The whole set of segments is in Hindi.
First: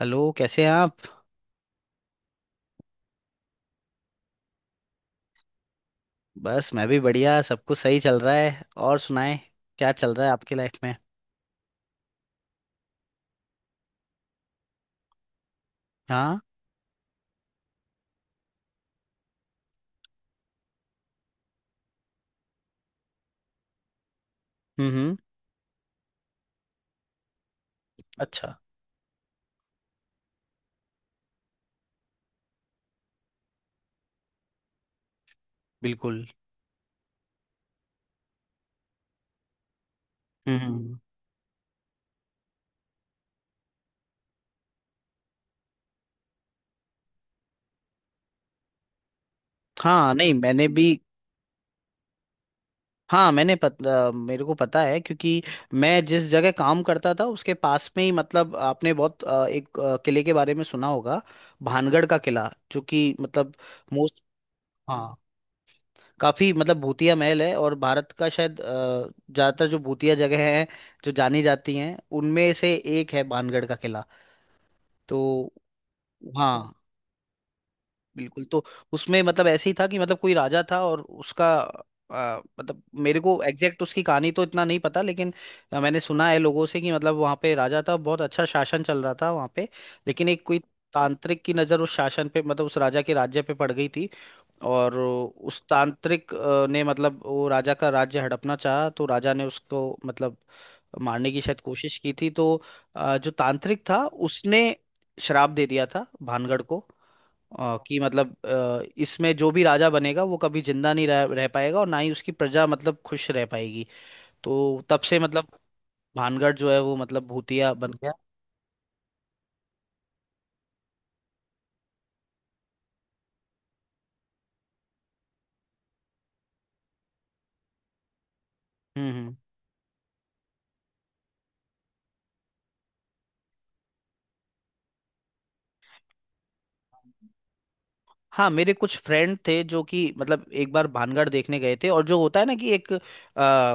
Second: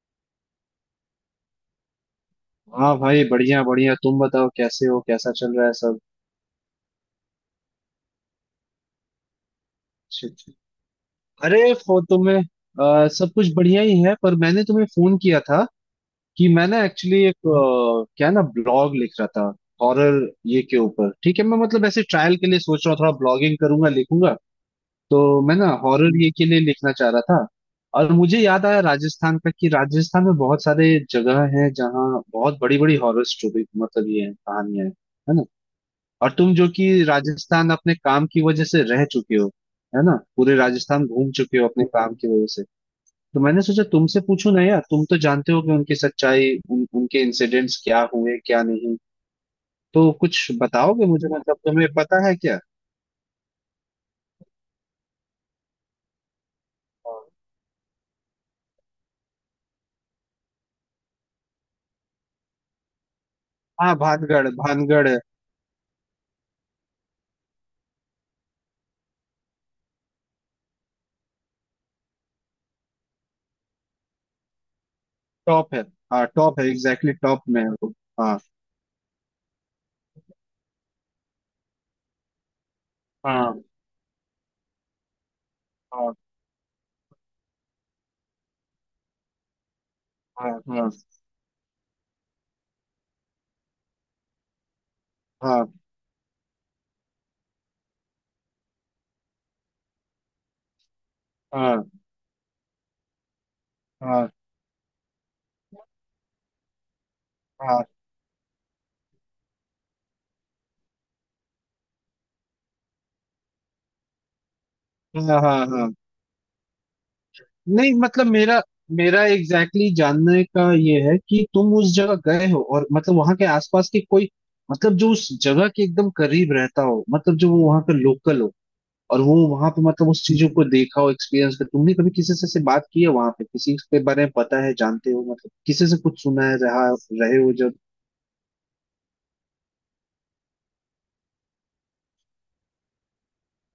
हेलो, कैसे हैं आप। हाँ भाई, बढ़िया बढ़िया। तुम बताओ, कैसे हो, कैसा चल रहा है सब? बस मैं भी बढ़िया, सब कुछ सही चल रहा है। और सुनाएं, क्या चल रहा अच्छा। है अच्छा। आपकी लाइफ में। अरे फो तुम्हें सब कुछ बढ़िया ही है, पर मैंने तुम्हें फोन किया था हाँ। कि मैं ना एक्चुअली एक क्या ना, ब्लॉग लिख रहा था हॉरर ये के ऊपर। ठीक है, मैं मतलब ऐसे ट्रायल के लिए सोच रहा हूँ, थोड़ा ब्लॉगिंग करूंगा, लिखूंगा। हम्म। तो मैं ना हॉरर ये के लिए लिखना चाह रहा था। और मुझे अच्छा। याद आया राजस्थान का, कि राजस्थान में बहुत सारे जगह हैं जहाँ बहुत बड़ी बड़ी हॉरर स्टोरी मतलब ये है, कहानियां हैं, है ना। बिल्कुल। और तुम जो कि राजस्थान अपने काम की वजह से रह चुके हो, है ना, पूरे हम्म हम्म। राजस्थान घूम चुके हो अपने काम की वजह से। तो मैंने सोचा तुमसे पूछूं ना यार, तुम तो जानते हो कि उनकी सच्चाई, उनके इंसिडेंट्स क्या हुए क्या नहीं। तो हाँ, नहीं कुछ मैंने भी। बताओगे मुझे, मतलब तुम्हें पता है क्या? हाँ मैंने मेरे को पता है क्योंकि मैं जिस जगह काम करता हाँ। था उसके पास में ही, मतलब आपने बहुत एक किले के बारे में सुना होगा, भानगढ़ का किला, जो कि मतलब हाँ, मोस्ट, भानगढ़ भानगढ़। काफी मतलब भूतिया महल है। और भारत का शायद ज्यादातर जो भूतिया जगह हैं, जो जानी जाती हैं, उनमें से एक है बाणगढ़ का किला। तो टॉप है। हाँ, टॉप है, हाँ, एग्जैक्टली टॉप में है वो। हाँ। बिल्कुल। तो उसमें मतलब ऐसे ही था कि मतलब कोई राजा था और उसका मतलब मेरे को हाँ। एग्जैक्ट उसकी कहानी तो इतना नहीं पता, लेकिन मैंने हाँ। सुना है लोगों से कि मतलब वहाँ पे राजा था, बहुत अच्छा शासन चल रहा था वहाँ पे। लेकिन एक हाँ। कोई हाँ। तांत्रिक की नज़र उस शासन पे, मतलब उस राजा के राज्य पे पड़ गई थी। और उस हाँ। तांत्रिक ने मतलब वो राजा का राज्य हड़पना चाहा, तो राजा ने उसको मतलब मारने की शायद हाँ। कोशिश की थी। तो जो तांत्रिक था हाँ। उसने श्राप दे दिया था भानगढ़ को, हाँ। कि मतलब इसमें जो भी राजा बनेगा वो कभी जिंदा नहीं रह पाएगा, और ना ही उसकी प्रजा मतलब खुश रह पाएगी। तो तब से हाँ। मतलब हाँ। हाँ। भानगढ़ जो है वो मतलब भूतिया बन नहीं, गया। मतलब मेरा मेरा एग्जैक्टली exactly जानने का ये है कि तुम उस जगह गए हो, और मतलब वहां के आसपास के कोई, मतलब जो उस जगह के एकदम करीब रहता हो, मतलब जो वो वहां का लोकल हो। हम्म और हम्म। वो वहां पे मतलब उस चीजों को देखा हो, एक्सपीरियंस कर, तुमने कभी किसी से बात की है वहां पे, किसी के बारे में पता है, जानते हो, मतलब किसी से कुछ सुना है, रहा रहे हो जब। हाँ, मेरे कुछ फ्रेंड थे जो कि मतलब एक बार भानगढ़ देखने गए थे। और जो होता है ना कि एक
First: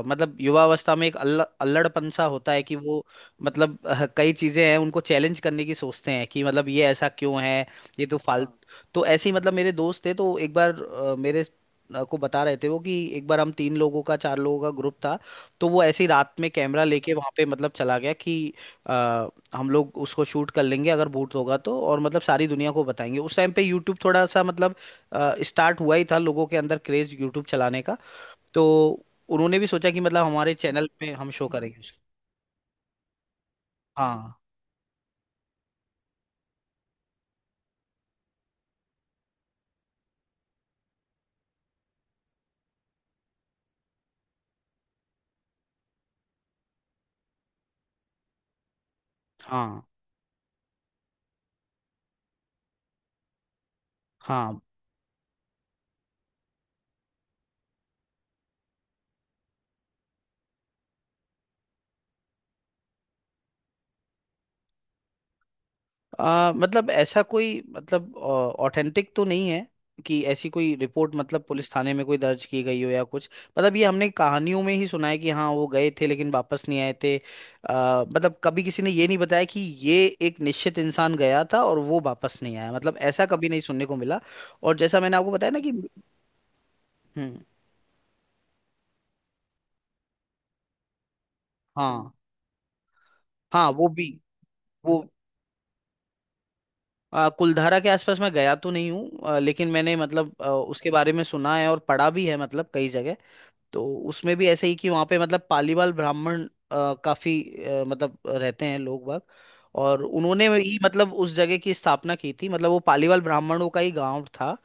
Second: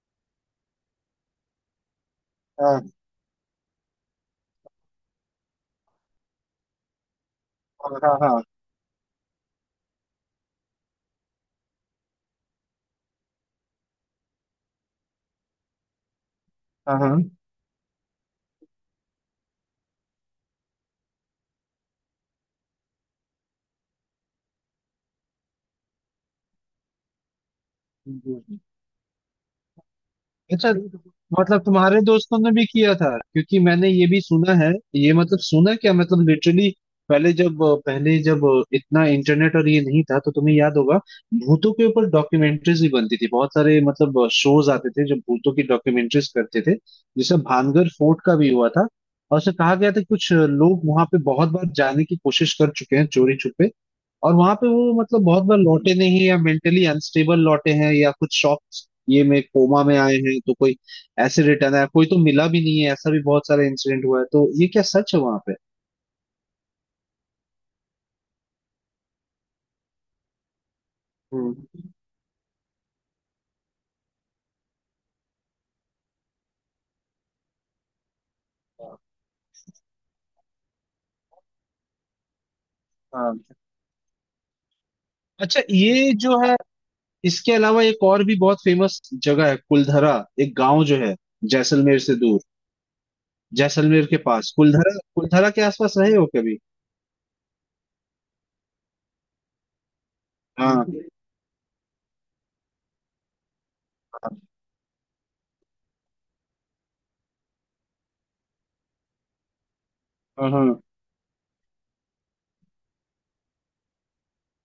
मतलब युवावस्था में एक अल्लड़पन सा होता है, कि हाँ। वो मतलब कई चीजें हैं, उनको चैलेंज करने की सोचते हैं कि मतलब ये ऐसा क्यों है। ये तो हाँ। हाँ। फाल, हाँ, तो ऐसे ही मतलब मेरे दोस्त थे। तो एक बार मेरे को बता रहे थे वो कि एक बार हम तीन लोगों का, चार लोगों का ग्रुप था। तो वो ऐसे ही रात में कैमरा हाँ। लेके हाँ। वहां पे मतलब चला गया कि हम लोग उसको शूट कर लेंगे अगर बूट होगा तो, और मतलब सारी दुनिया को बताएंगे। उस टाइम पे यूट्यूब थोड़ा सा मतलब स्टार्ट हुआ ही था, लोगों के अंदर क्रेज यूट्यूब चलाने का। हाँ। तो उन्होंने भी सोचा कि मतलब हमारे अच्छा। चैनल पे हम शो मतलब करेंगे तुम्हारे उसे। दोस्तों ने भी किया था, क्योंकि मैंने ये भी हाँ सुना है, ये मतलब सुना क्या मतलब लिटरली पहले जब पहले जब इतना इंटरनेट और ये नहीं था, तो तुम्हें याद होगा, भूतों के ऊपर डॉक्यूमेंट्रीज भी बनती थी, बहुत सारे मतलब शोज आते थे जो भूतों की डॉक्यूमेंट्रीज करते थे। जैसे भानगढ़ फोर्ट का भी हुआ था, और उसे कहा हाँ गया था कि कुछ लोग वहां पे बहुत बार जाने की कोशिश कर चुके हैं चोरी छुपे, और वहां हाँ। पे वो मतलब बहुत बार लौटे नहीं, या मेंटली अनस्टेबल लौटे हैं, या कुछ शॉक ये में कोमा में आए हैं, तो कोई ऐसे रिटर्न आया, कोई तो मिला भी नहीं है, ऐसा भी बहुत सारा इंसिडेंट हुआ है। तो ये क्या सच है वहां पे? मतलब ऐसा कोई मतलब ऑथेंटिक तो नहीं है कि ऐसी कोई रिपोर्ट मतलब हम्म। पुलिस थाने में कोई दर्ज की गई हो या कुछ। मतलब ये हमने कहानियों में ही सुना है कि हाँ वो गए थे लेकिन वापस नहीं आए थे। मतलब कभी किसी ने ये नहीं बताया कि ये एक निश्चित इंसान गया था और वो वापस नहीं आया, मतलब ऐसा हाँ। कभी नहीं सुनने को मिला। और जैसा मैंने आपको बताया ना अच्छा, कि ये जो है, हम्म। इसके अलावा एक और भी बहुत फेमस जगह है कुलधरा, एक गांव जो है जैसलमेर हाँ, से दूर, हाँ वो जैसलमेर भी। के पास। कुलधरा, वो कुलधरा के आसपास रहे हो कभी? कुलधारा के आसपास मैं गया तो नहीं हूँ, लेकिन मैंने मतलब हाँ। उसके बारे में सुना है और पढ़ा भी है मतलब कई जगह। तो उसमें भी ऐसे ही कि वहाँ पे मतलब पालीवाल ब्राह्मण काफी मतलब रहते हैं लोग बाग। और उन्होंने हाँ। ही हाँ। मतलब उस जगह की स्थापना की थी, मतलब वो पालीवाल ब्राह्मणों का ही गांव था,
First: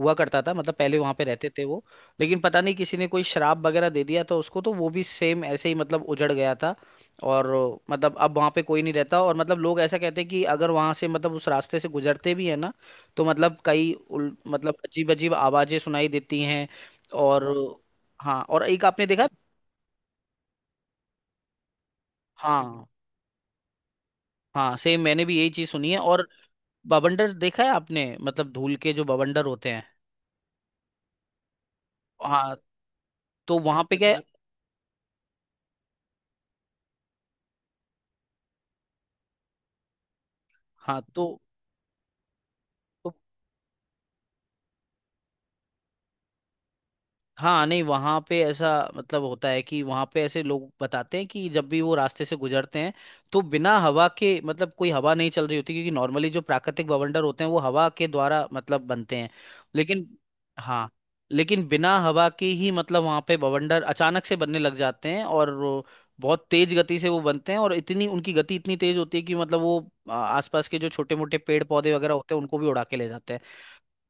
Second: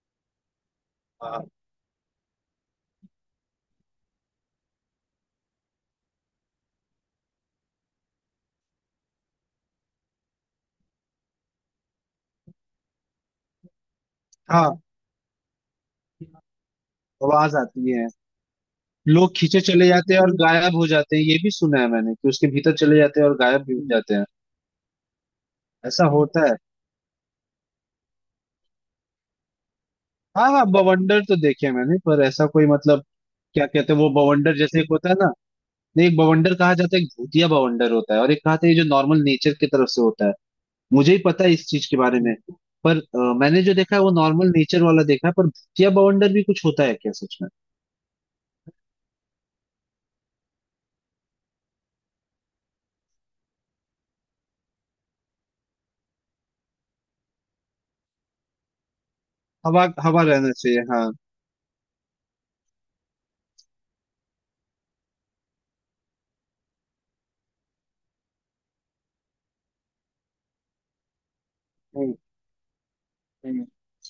हुआ करता था। मतलब पहले वहां पे हाँ। रहते थे वो। लेकिन पता नहीं किसी ने कोई शराब वगैरह दे दिया तो उसको, तो वो भी सेम ऐसे ही मतलब उजड़ गया था। और मतलब अब वहां पे कोई नहीं रहता। और मतलब लोग ऐसा कहते हैं कि अगर वहां से, मतलब उस रास्ते से गुजरते भी है ना, तो मतलब हाँ, मतलब अजीब अजीब आवाजें सुनाई देती हैं। और आवाज आती है। हाँ। हाँ, और एक आपने देखा लोग है। खींचे चले जाते हैं और गायब हो जाते हैं, ये भी सुना है मैंने, कि उसके भीतर हाँ, चले जाते हैं और गायब भी हो जाते हैं, हाँ सेम मैंने भी यही चीज सुनी है। ऐसा और होता है। बवंडर देखा है आपने, मतलब धूल के जो बवंडर होते हैं। हाँ हाँ, बवंडर तो देखे हैं मैंने, पर ऐसा हाँ, कोई मतलब, तो क्या वहां कहते पे हैं क्या वो है। बवंडर जैसे एक होता है ना। नहीं, एक बवंडर कहा जाता है, एक भूतिया बवंडर होता है और एक कहते हैं जो नॉर्मल नेचर की तरफ से होता है। हाँ, मुझे ही पता है इस चीज के बारे में। पर तो मैंने जो देखा है वो नॉर्मल नेचर वाला देखा है, पर भूतिया बवंडर भी कुछ होता है क्या सच में? हाँ, नहीं वहाँ पे ऐसा मतलब होता है कि वहाँ पे ऐसे लोग बताते हैं कि जब भी वो रास्ते से गुजरते हैं, तो बिना हवा के, मतलब कोई हवा नहीं चल रही होती, क्योंकि नॉर्मली जो प्राकृतिक बवंडर होते हैं वो हवा के द्वारा मतलब बनते हैं, हवा, लेकिन हवा रहना चाहिए हाँ, हाँ। लेकिन बिना हवा के ही मतलब वहाँ पे बवंडर अचानक से बनने लग जाते हैं। और वो बहुत तेज गति से वो बनते हैं, और इतनी उनकी गति इतनी तेज होती है कि मतलब वो आसपास के जो छोटे मोटे पेड़ पौधे वगैरह हम्म। होते हैं, उनको भी उड़ा के ले जाते हैं। हम्म।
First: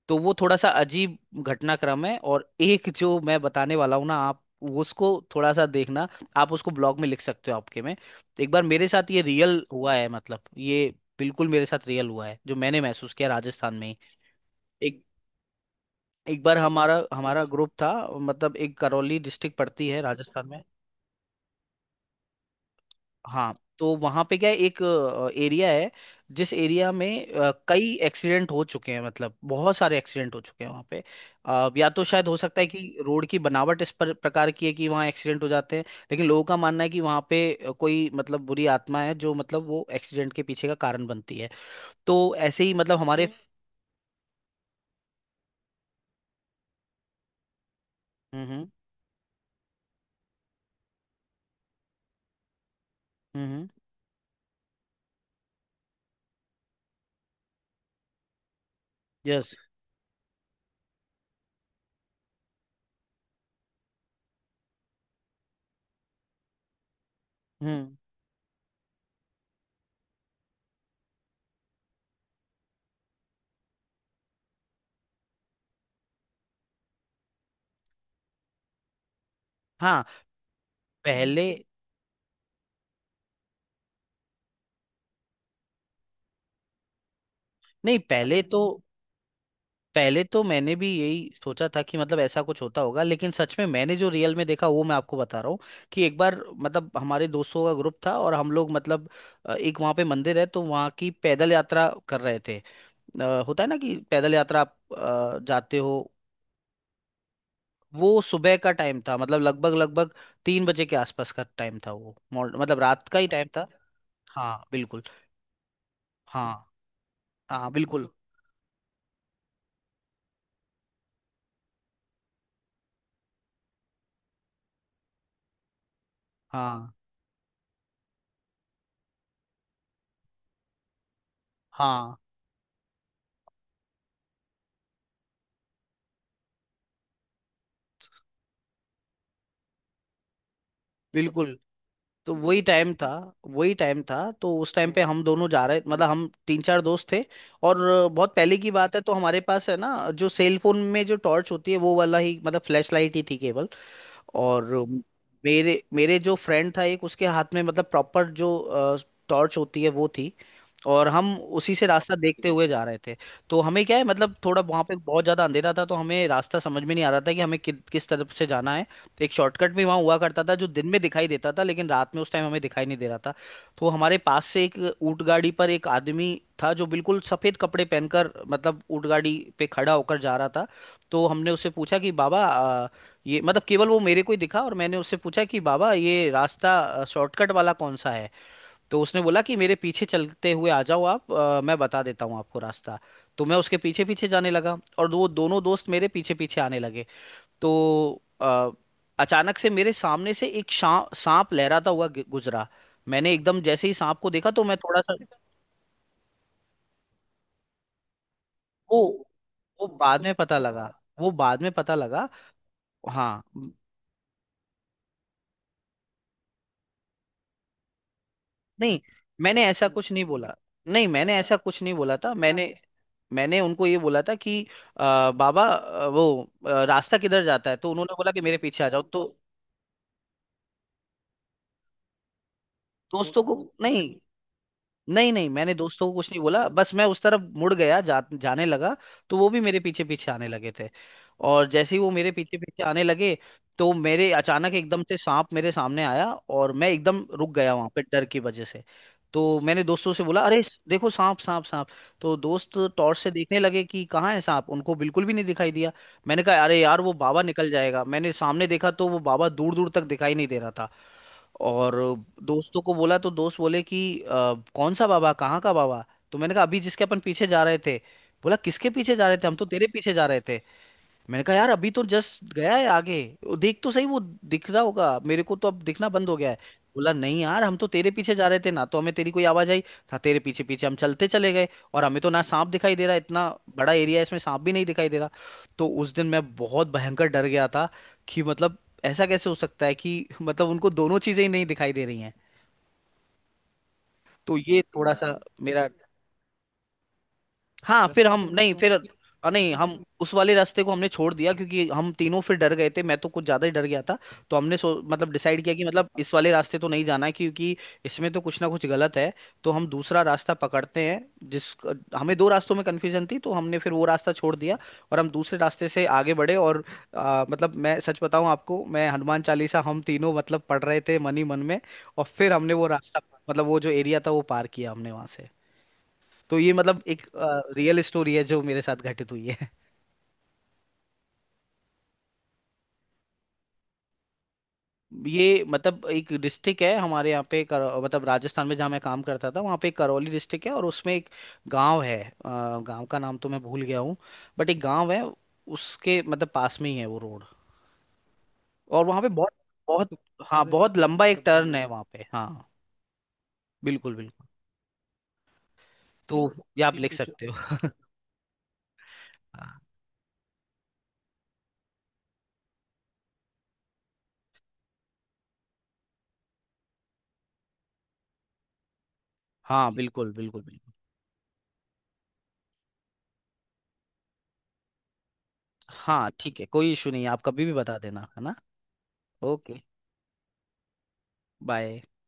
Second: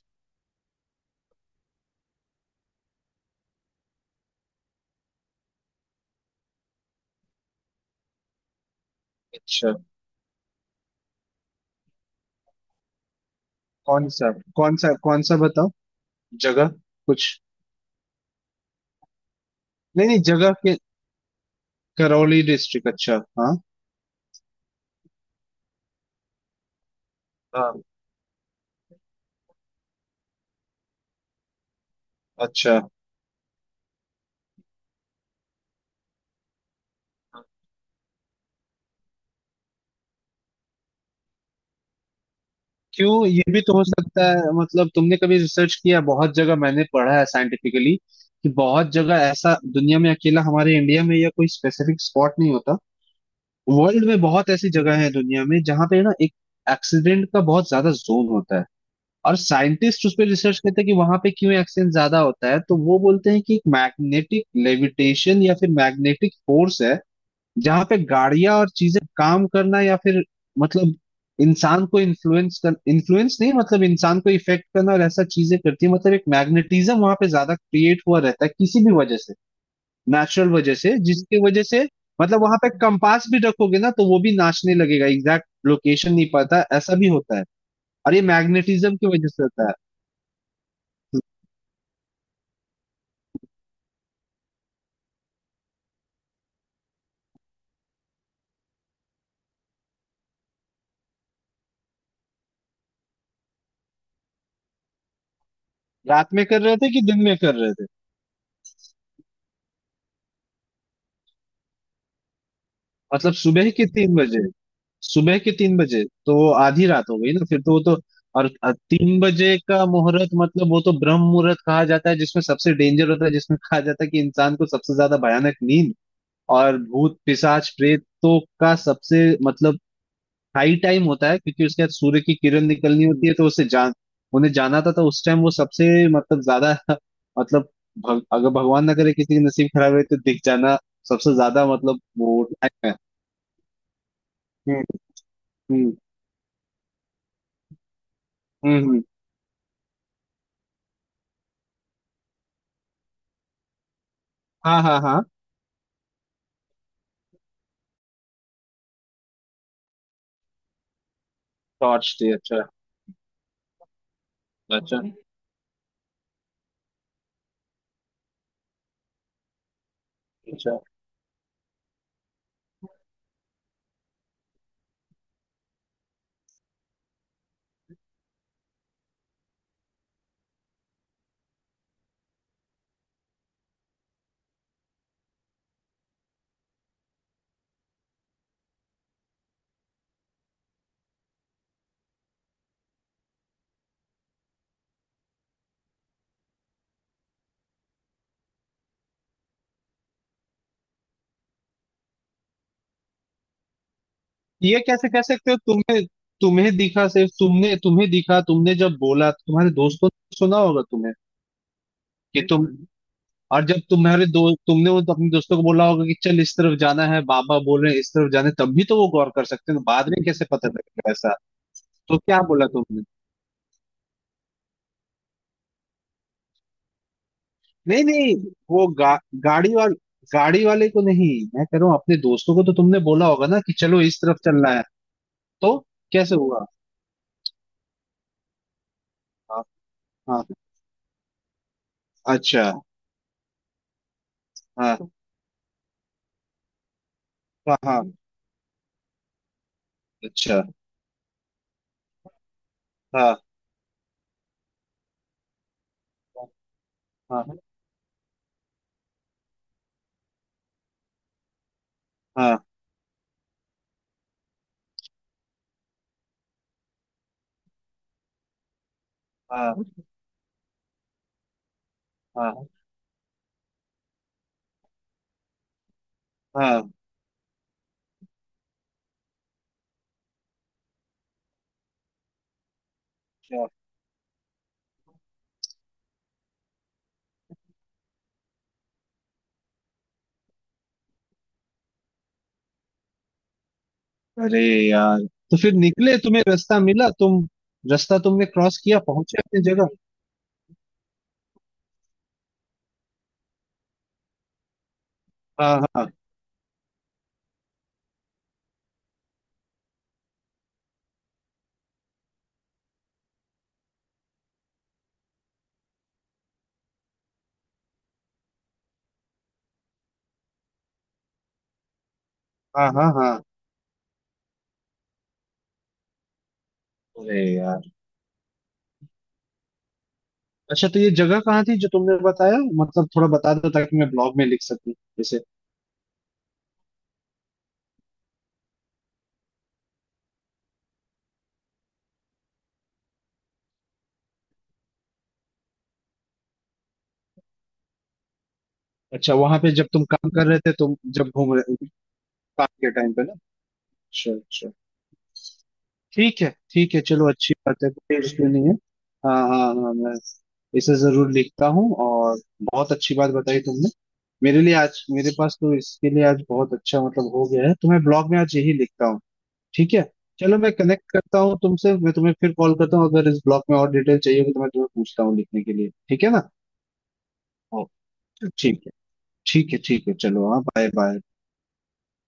तो वो थोड़ा सा अजीब घटनाक्रम है। और एक जो मैं बताने वाला हूँ ना आप, उसको थोड़ा सा देखना। आप उसको ब्लॉग में लिख सकते हो आपके में। एक बार मेरे साथ ये रियल अच्छा, हुआ है, मतलब ये बिल्कुल मेरे साथ रियल हुआ है, जो मैंने महसूस किया राजस्थान में ही। कौन सा? एक, कौन सा बताओ। एक बार जगह, हमारा कुछ, हमारा ग्रुप था। मतलब एक करौली डिस्ट्रिक्ट पड़ती है नहीं नहीं राजस्थान जगह में। के। करौली डिस्ट्रिक्ट अच्छा, हाँ, हाँ। तो वहां पे क्या है, एक एरिया है, जिस एरिया में हाँ। कई एक्सीडेंट हो चुके हैं, मतलब बहुत सारे एक्सीडेंट हो चुके हैं वहां पे। या तो शायद हो सकता है अच्छा, कि रोड की बनावट इस प्रकार की है कि वहाँ एक्सीडेंट हो जाते हैं। लेकिन लोगों का मानना है कि वहाँ पे कोई मतलब बुरी आत्मा है जो मतलब वो एक्सीडेंट के पीछे का कारण बनती है। तो ऐसे ही मतलब क्यों, हमारे ये भी तो हो सकता है मतलब, तुमने कभी रिसर्च किया, बहुत जगह मैंने पढ़ा है साइंटिफिकली, हम्म कि हम्म बहुत जगह ऐसा दुनिया में, अकेला हमारे इंडिया में या कोई स्पेसिफिक स्पॉट नहीं होता, हम्म। वर्ल्ड में बहुत ऐसी जगह है दुनिया में जहां पे ना एक एक्सीडेंट का बहुत ज्यादा जोन होता है। और यस। साइंटिस्ट उस पर रिसर्च करते हैं कि वहां पे क्यों एक्सीडेंट ज्यादा होता है, तो वो बोलते हैं कि एक मैग्नेटिक लेविटेशन या फिर मैग्नेटिक फोर्स है जहां हम्म। पे गाड़ियां और चीजें काम करना, या फिर मतलब इंसान को इन्फ्लुएंस कर, इन्फ्लुएंस नहीं मतलब इंसान को इफेक्ट करना, और ऐसा चीजें करती है, मतलब एक मैग्नेटिज्म वहां पे ज्यादा क्रिएट हुआ रहता है किसी भी वजह से, हाँ। नेचुरल वजह से, जिसकी पहले वजह से मतलब वहां पे कंपास भी रखोगे ना तो वो भी नाचने लगेगा, एग्जैक्ट लोकेशन नहीं पता, ऐसा भी होता है, नहीं और ये पहले तो मैग्नेटिज्म की वजह से होता है। पहले तो मैंने भी यही सोचा था कि मतलब ऐसा कुछ होता होगा, लेकिन सच में मैंने जो रियल में देखा वो मैं आपको बता रहा हूँ। कि एक बार मतलब हमारे दोस्तों का ग्रुप था और हम लोग मतलब एक वहाँ पे मंदिर है तो वहाँ की पैदल यात्रा कर रहे थे। होता है ना कि पैदल यात्रा आप जाते हो। रात में कर रहे थे कि दिन में कर रहे थे? वो सुबह का टाइम था, मतलब लगभग लगभग 3 बजे के आसपास का टाइम था। वो मॉर्न- मतलब रात का ही मतलब टाइम था। सुबह के तीन बजे? हाँ बिल्कुल। सुबह के तीन बजे तो वो हाँ आधी रात हो गई ना फिर, हाँ तो वो तो, बिल्कुल। और तीन बजे का मुहूर्त, मतलब वो तो ब्रह्म मुहूर्त कहा जाता है, जिसमें सबसे डेंजर होता है, जिसमें कहा जाता है कि इंसान को सबसे ज्यादा भयानक नींद, और हाँ भूत पिशाच प्रेतों का सबसे मतलब हाई टाइम होता है, क्योंकि उसके बाद हाँ सूर्य की किरण निकलनी होती है, तो उसे जान, उन्हें जाना था तो उस टाइम वो सबसे मतलब ज्यादा मतलब अगर भगवान ना करे किसी की नसीब खराब रहे तो दिख जाना सबसे बिल्कुल। ज्यादा मतलब तो वो टाइम वही टाइम था। तो उस है। टाइम पे हम दोनों जा रहे, हम्म। मतलब हम तीन चार दोस्त थे। और बहुत पहले की हम्म। बात है, हम्म। तो हमारे पास है ना जो सेल फोन में जो टॉर्च होती है वो वाला ही, मतलब फ्लैश लाइट ही थी केवल। और हाँ। हाँ। हाँ। मेरे मेरे जो फ्रेंड था एक, उसके हाथ में मतलब प्रॉपर जो टॉर्च होती है वो थी। और हम उसी से रास्ता टॉर्च थी, देखते अच्छा। हुए जा रहे थे। तो हमें क्या है, मतलब थोड़ा वहाँ पे अच्छा। बहुत ज़्यादा अंधेरा था तो हमें रास्ता समझ में नहीं आ रहा था कि हमें किस तरफ से जाना है। तो एक शॉर्टकट भी वहाँ हुआ करता था जो अच्छा, दिन में दिखाई देता था, लेकिन रात में उस टाइम हमें दिखाई नहीं दे रहा था। तो हमारे पास से एक ऊंट गाड़ी पर एक आदमी था, जो बिल्कुल सफ़ेद कपड़े पहनकर मतलब ऊंट गाड़ी पे खड़ा होकर जा रहा था। तो हमने उससे पूछा कि बाबा ये, मतलब केवल वो मेरे को ही दिखा, और मैंने उससे पूछा कि बाबा ये रास्ता शॉर्टकट वाला कौन सा है। तो उसने बोला कि मेरे पीछे चलते हुए आ जाओ आप, मैं बता देता हूँ आपको रास्ता। तो मैं उसके पीछे पीछे जाने लगा और वो दोनों दोस्त मेरे पीछे पीछे आने लगे। तो अचानक से मेरे सामने से एक सांप लहराता हुआ गुजरा। मैंने एकदम जैसे ही सांप को देखा तो मैं ये थोड़ा कैसे सा, कह सकते हो, तुम्हें, तुम्हें दिखा सिर्फ? तुमने, तुम्हें दिखा, तुमने जब वो बोला तुम्हारे वो दोस्तों बाद में ने पता सुना होगा लगा। तुम्हें वो बाद में पता लगा कि तुम, हाँ, और जब तुम्हारे दो, तुमने वो अपने दोस्तों को बोला होगा कि चल इस तरफ जाना है, बाबा बोल रहे हैं इस तरफ जाना है, तब भी तो नहीं वो गौर कर मैंने सकते हैं, ऐसा बाद कुछ में नहीं कैसे बोला। पता नहीं लगेगा ऐसा? मैंने ऐसा कुछ नहीं बोला तो था। क्या बोला मैंने तुमने? मैंने उनको ये बोला था कि बाबा वो रास्ता किधर जाता है, तो नहीं उन्होंने बोला नहीं, कि मेरे पीछे वो आ जाओ। तो गाड़ी वाल, गाड़ी वाले को नहीं, मैं कह रहा हूँ अपने दोस्तों को तो तुमने बोला दोस्तों होगा को ना कि चलो नहीं, इस तरफ चलना है। नहीं, नहीं मैंने तो दोस्तों को कुछ कैसे नहीं हुआ? बोला, बस मैं उस तरफ मुड़ गया, जाने लगा। तो वो भी मेरे पीछे पीछे हाँ। आने लगे थे। और जैसे ही वो मेरे पीछे अच्छा। पीछे आने लगे, तो मेरे अचानक हाँ। एकदम से सांप मेरे सामने आया और मैं एकदम रुक गया हाँ। वहां पे हाँ। डर की वजह से। तो मैंने दोस्तों से बोला, अरे अच्छा। देखो सांप सांप सांप। तो दोस्त टॉर्च से हाँ। देखने लगे कि कहाँ है सांप, उनको बिल्कुल भी नहीं दिखाई दिया। मैंने कहा अरे यार वो बाबा हाँ। निकल जाएगा। मैंने सामने देखा तो वो बाबा दूर दूर तक दिखाई नहीं दे रहा था। और हाँ। दोस्तों को बोला तो दोस्त बोले कि कौन सा बाबा, कहाँ का बाबा"। तो मैंने कहा अभी जिसके अपन पीछे जा रहे थे। बोला किसके पीछे जा रहे थे, हम तो हाँ। तेरे पीछे जा रहे थे। मैंने कहा यार अभी तो जस्ट हाँ। गया है आगे, वो देख तो सही, वो दिख रहा होगा, मेरे को तो अब दिखना बंद हो गया है। हाँ। बोला नहीं यार हम तो तेरे पीछे जा रहे थे ना, तो हमें तेरी कोई आवाज आई था, तेरे पीछे पीछे हम चलते चले गए। और हमें तो ना सांप दिखाई दे रहा, इतना अच्छा। बड़ा एरिया है इसमें सांप भी नहीं दिखाई दे रहा। तो उस दिन मैं बहुत भयंकर डर गया था कि मतलब ऐसा कैसे हो सकता है कि मतलब उनको दोनों चीजें ही नहीं दिखाई दे रही हैं। तो अरे ये थोड़ा यार, सा तो फिर मेरा, निकले, तुम्हें रास्ता मिला, तुम हाँ। रास्ता फिर तुमने हम नहीं क्रॉस फिर किया, हम्म, पहुंचे अपनी नहीं जगह? हम उस वाले रास्ते को हमने छोड़ दिया, क्योंकि हम तीनों फिर डर गए थे, मैं तो कुछ ज्यादा ही डर गया था। तो हमने सो मतलब डिसाइड किया हाँ। कि हाँ। मतलब इस वाले रास्ते तो नहीं जाना है, क्योंकि इसमें तो कुछ ना कुछ गलत है। तो हम दूसरा रास्ता पकड़ते हैं, जिस, हमें दो रास्तों में कन्फ्यूजन थी तो हमने फिर वो रास्ता छोड़ दिया। और हम दूसरे रास्ते से आगे बढ़े। और मतलब मैं सच बताऊं आपको, मैं हनुमान चालीसा हम तीनों मतलब पढ़ रहे थे मन ही मन में। और फिर हमने वो हाँ। हाँ। रास्ता हाँ। मतलब वो जो एरिया था, वो पार किया हमने वहां से। तो ये मतलब एक अरे यार, रियल स्टोरी है जो मेरे साथ घटित हुई है। अच्छा, तो ये जगह कहाँ थी जो तुमने बताया, मतलब थोड़ा बता दो ताकि मैं ब्लॉग में लिख सकूं, जैसे। ये मतलब एक डिस्ट्रिक्ट है हमारे यहाँ पे मतलब राजस्थान में जहाँ मैं काम करता था, वहाँ पे एक करौली डिस्ट्रिक्ट है। और उसमें एक गांव है, गांव का नाम तो मैं भूल गया हूँ, बट एक गांव है, उसके मतलब पास में ही है वो रोड। और वहाँ पे अच्छा, बहुत वहां पे जब तुम बहुत, काम कर रहे हाँ, थे, तुम बहुत लंबा जब एक घूम टर्न रहे, है वहाँ पे। काम हाँ, के टाइम पे ना। बिल्कुल अच्छा, बिल्कुल। अच्छा। तो ठीक है, ये ठीक आप है, लिख चलो सकते अच्छी हो। बात है, कोई इश्यू नहीं है। हाँ हाँ हाँ, मैं इसे जरूर लिखता हूँ, और बहुत अच्छी बात बताई तुमने, मेरे लिए आज, मेरे पास तो इसके लिए आज बहुत अच्छा मतलब हो गया है, तो मैं ब्लॉग में आज यही लिखता हूँ। हाँ, ठीक है, बिल्कुल चलो बिल्कुल मैं बिल्कुल। कनेक्ट करता हूँ तुमसे, मैं तुम्हें फिर कॉल करता हूँ, अगर इस ब्लॉग में और डिटेल चाहिए होगी तो मैं तुम्हें पूछता हूँ लिखने के लिए, ठीक हाँ, है ना? ठीक है, कोई इशू नहीं है, आप कभी भी ओ, बता देना, है ना। ठीक है। ठीक है, ओके। ठीक है, चलो, हाँ, बाय बाय। बाय।